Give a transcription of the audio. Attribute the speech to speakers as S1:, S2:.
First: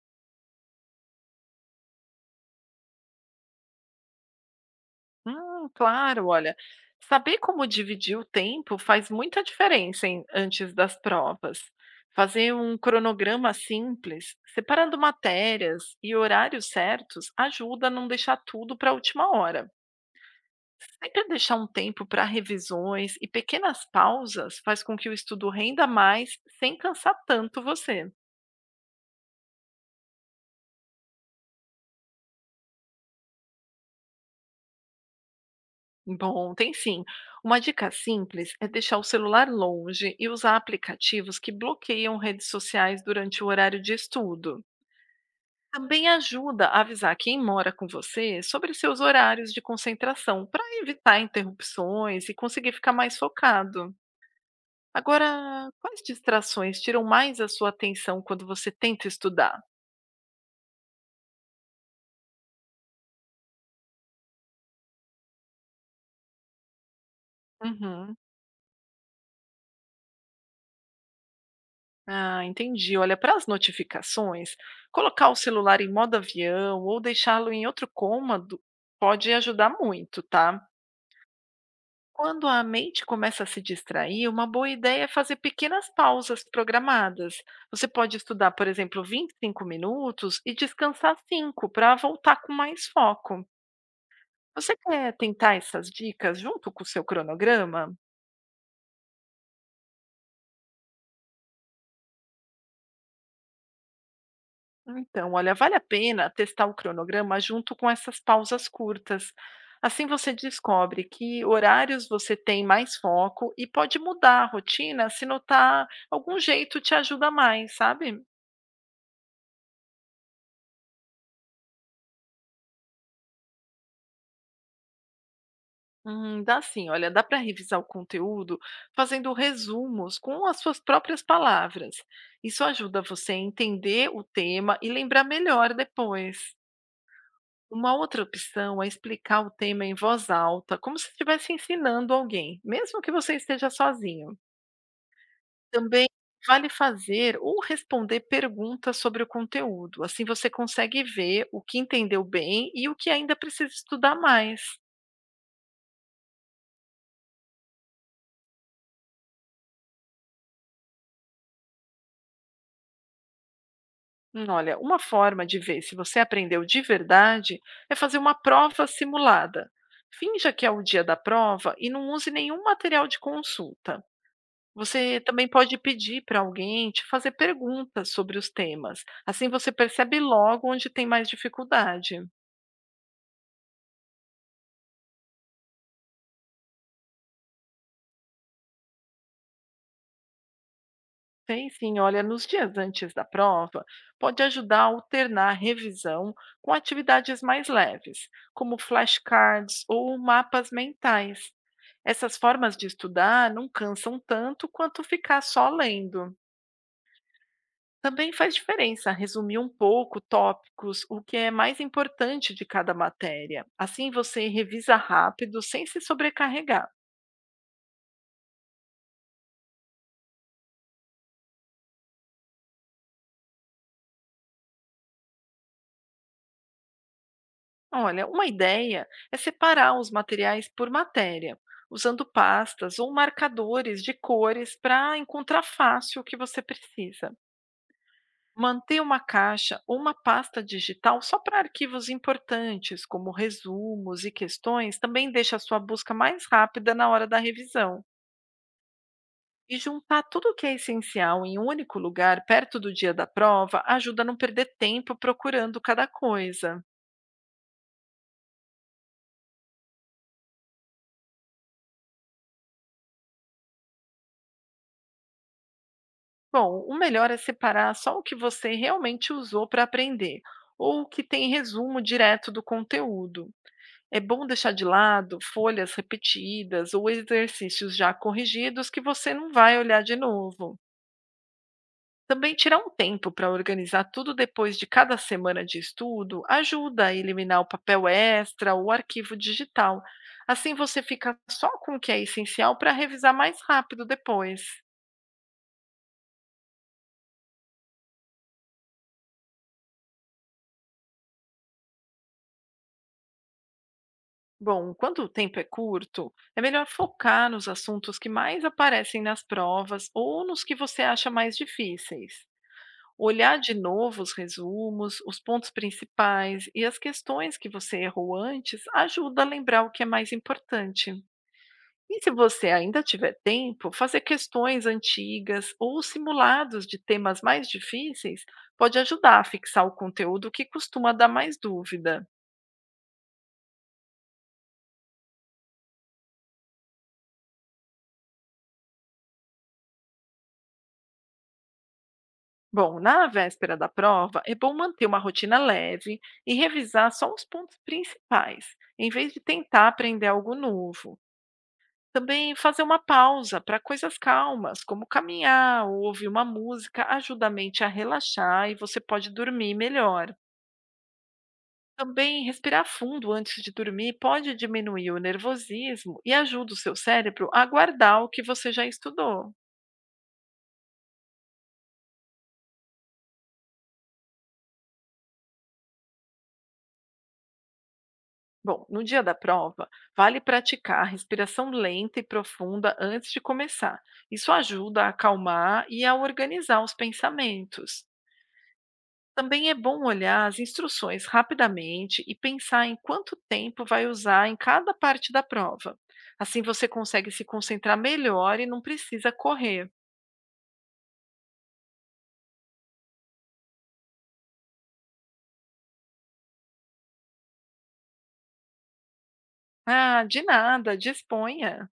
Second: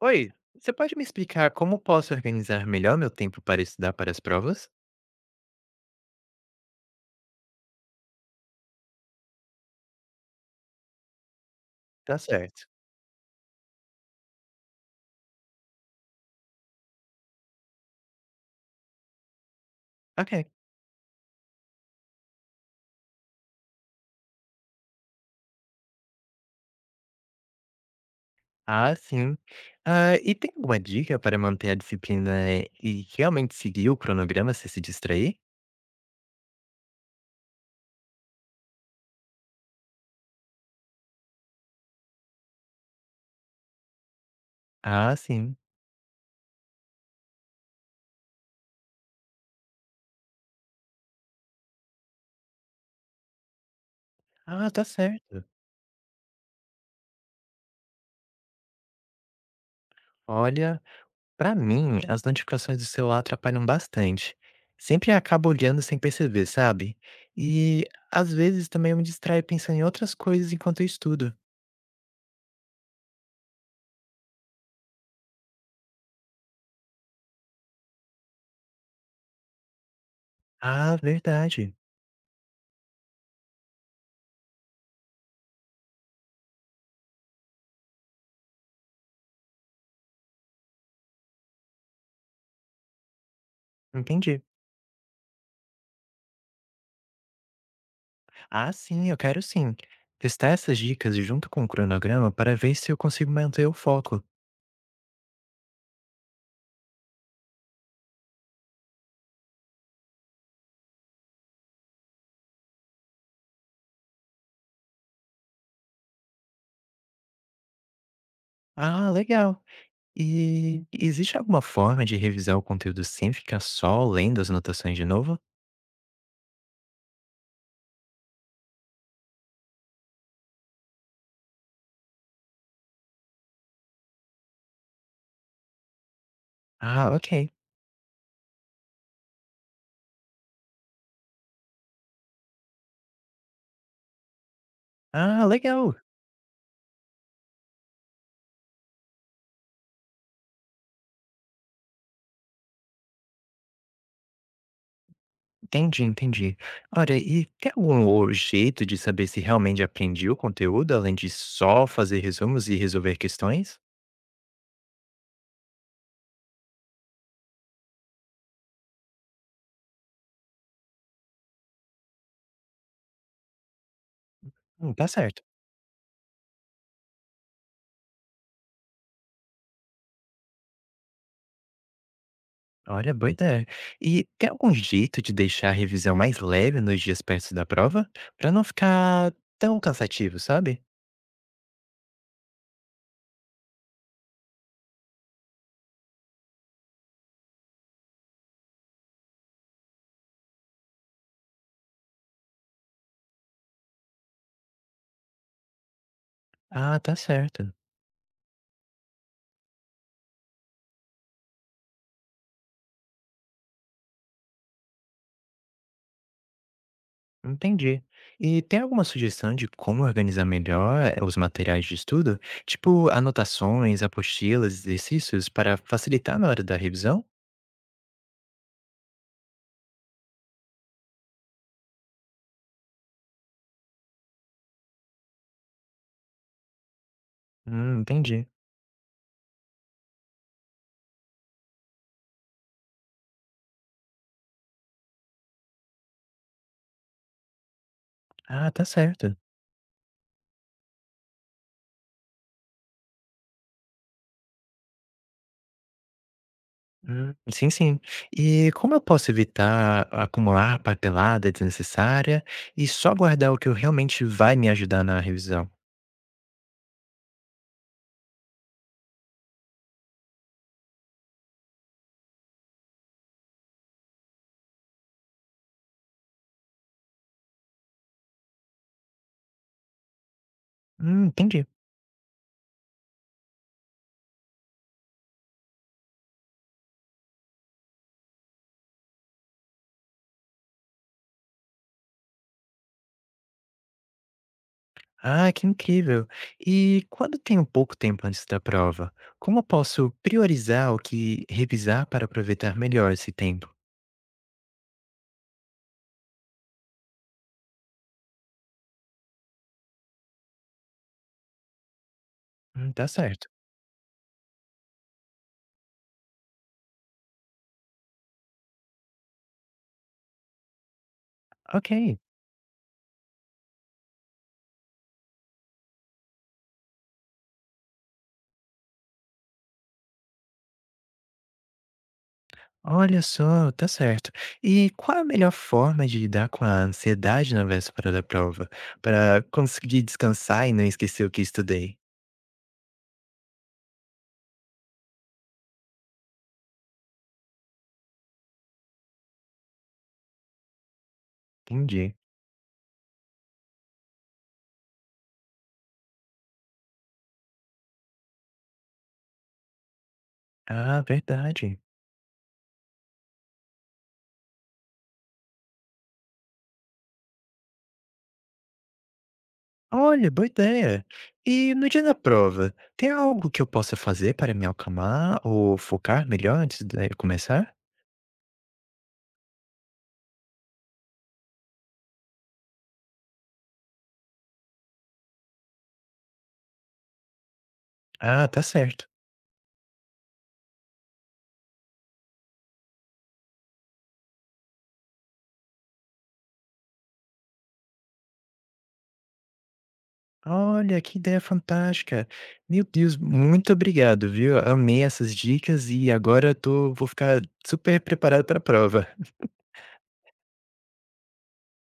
S1: Oi, você pode me explicar como posso organizar melhor meu tempo para estudar para as provas?
S2: Claro, olha, saber como dividir o tempo faz muita diferença antes das provas.
S1: Tá
S2: Fazer
S1: certo.
S2: um cronograma simples, separando matérias e horários certos, ajuda a não deixar tudo para a última hora.
S1: Ok.
S2: Sempre deixar um tempo para revisões e pequenas pausas faz com que o estudo renda mais sem cansar tanto você.
S1: Ah, sim. Ah, e tem alguma dica para manter a disciplina e realmente seguir o cronograma sem se distrair?
S2: Bom, tem sim. Uma dica simples é deixar o celular longe e usar aplicativos que bloqueiam redes sociais durante o horário de estudo.
S1: Ah, sim.
S2: Também ajuda a avisar quem mora com você sobre seus horários de concentração, para evitar interrupções e conseguir ficar mais focado.
S1: Ah, tá certo.
S2: Agora, quais distrações tiram mais a sua atenção quando você tenta estudar?
S1: Olha, pra mim, as notificações do celular atrapalham bastante. Sempre acabo olhando sem perceber, sabe? E
S2: Uhum.
S1: às vezes também eu me distraio pensando em outras coisas enquanto eu estudo.
S2: Ah, entendi. Olha, para as notificações, colocar o celular em modo avião ou deixá-lo em outro cômodo pode ajudar muito, tá?
S1: Ah, verdade.
S2: Quando a mente começa a se distrair, uma boa ideia é fazer pequenas pausas programadas. Você pode estudar, por exemplo, 25 minutos e descansar 5 para voltar com mais foco.
S1: Entendi.
S2: Você quer tentar essas dicas junto com o seu cronograma?
S1: Ah, sim, eu quero sim. Testar essas dicas junto com o cronograma para ver se eu consigo manter o foco.
S2: Então, olha, vale a pena testar o cronograma junto com essas pausas curtas. Assim você descobre que horários você tem mais foco e pode mudar a rotina se notar algum jeito te ajuda mais, sabe?
S1: Ah, legal. E existe alguma forma de revisar o conteúdo sem ficar só lendo as anotações de novo?
S2: Dá sim, olha, dá para revisar o conteúdo fazendo resumos com as suas próprias palavras. Isso ajuda você a entender o tema e lembrar melhor depois.
S1: Ah, ok.
S2: Uma outra opção é explicar o tema em voz alta, como se estivesse ensinando alguém, mesmo que você esteja sozinho.
S1: Ah, legal.
S2: Também vale fazer ou responder perguntas sobre o conteúdo, assim você consegue ver o que entendeu bem e o que ainda precisa estudar mais.
S1: Entendi, entendi. Olha, e tem algum jeito de saber se realmente aprendi o conteúdo, além de só fazer resumos e resolver questões?
S2: Olha, uma forma de ver se você aprendeu de verdade é fazer uma prova simulada. Finja que é o dia da prova e não use nenhum material de consulta.
S1: Tá
S2: Você
S1: certo.
S2: também pode pedir para alguém te fazer perguntas sobre os temas. Assim você percebe logo onde tem mais dificuldade.
S1: Olha, boa ideia. E tem algum jeito de deixar a revisão mais leve nos dias perto da prova? Pra não ficar tão cansativo, sabe?
S2: Tem sim, olha, nos dias antes da prova, pode ajudar a alternar a revisão com atividades mais leves, como flashcards ou mapas mentais. Essas formas de estudar não cansam tanto quanto ficar só lendo.
S1: Ah, tá certo.
S2: Também faz diferença resumir um pouco tópicos, o que é mais importante de cada matéria. Assim você revisa rápido, sem se sobrecarregar.
S1: Entendi. E tem alguma sugestão de como organizar melhor os materiais de estudo? Tipo, anotações, apostilas, exercícios, para facilitar na hora da revisão?
S2: Olha, uma ideia é separar os materiais por matéria, usando pastas ou marcadores de cores para encontrar fácil o que você precisa.
S1: Entendi.
S2: Manter uma caixa ou uma pasta digital só para arquivos importantes, como resumos e questões, também deixa a sua busca mais rápida na hora da revisão.
S1: Ah, tá certo.
S2: E juntar tudo o que é essencial em um único lugar, perto do dia da prova, ajuda a não perder tempo procurando cada coisa.
S1: Sim, sim. E como eu posso evitar acumular papelada desnecessária e só guardar o que eu realmente vai me ajudar na revisão?
S2: Bom, o melhor é separar só o que você realmente usou para aprender, ou o que tem resumo direto do conteúdo. É bom deixar de lado folhas repetidas ou exercícios já corrigidos que você não vai olhar de novo.
S1: Entendi.
S2: Também tirar um tempo para organizar tudo depois de cada semana de estudo ajuda a eliminar o papel extra ou o arquivo digital. Assim você fica só com o que é essencial para revisar mais rápido depois.
S1: Ah, que incrível. E quando tenho pouco tempo antes da prova, como eu posso priorizar o que revisar para aproveitar melhor esse tempo?
S2: Bom, quando o tempo é curto, é melhor focar nos assuntos que mais aparecem nas provas ou nos que você acha mais difíceis.
S1: Tá certo.
S2: Olhar de novo os resumos, os pontos principais e as questões que você errou antes ajuda a lembrar o que é mais importante.
S1: Ok.
S2: E se você ainda tiver tempo, fazer questões antigas ou simulados de temas mais difíceis pode ajudar a fixar o conteúdo que costuma dar mais dúvida.
S1: Olha só, tá certo. E qual é a melhor forma de lidar com a ansiedade na véspera da prova, para conseguir descansar e não esquecer o que estudei?
S2: Bom, na véspera da prova, é bom manter uma rotina leve e revisar só os pontos principais, em vez de tentar aprender algo novo.
S1: Entendi.
S2: Também fazer uma pausa para coisas calmas, como caminhar ou ouvir uma música, ajuda a mente a relaxar e você pode dormir melhor.
S1: Ah, verdade.
S2: Também respirar fundo antes de dormir pode diminuir o nervosismo e ajuda o seu cérebro a guardar o que você já estudou.
S1: Olha, boa ideia. E no dia da prova, tem algo que eu possa fazer para me acalmar ou focar melhor antes de começar?
S2: Bom, no dia da prova, vale praticar a respiração lenta e profunda antes de começar. Isso ajuda a acalmar e a organizar os pensamentos.
S1: Ah, tá certo.
S2: Também é bom olhar as instruções rapidamente e pensar em quanto tempo vai usar em cada parte da prova. Assim você consegue se concentrar melhor e não precisa correr.
S1: Olha, que ideia fantástica. Meu Deus, muito obrigado, viu? Amei essas dicas e agora eu vou ficar super preparado para a prova.
S2: Ah, de nada, disponha.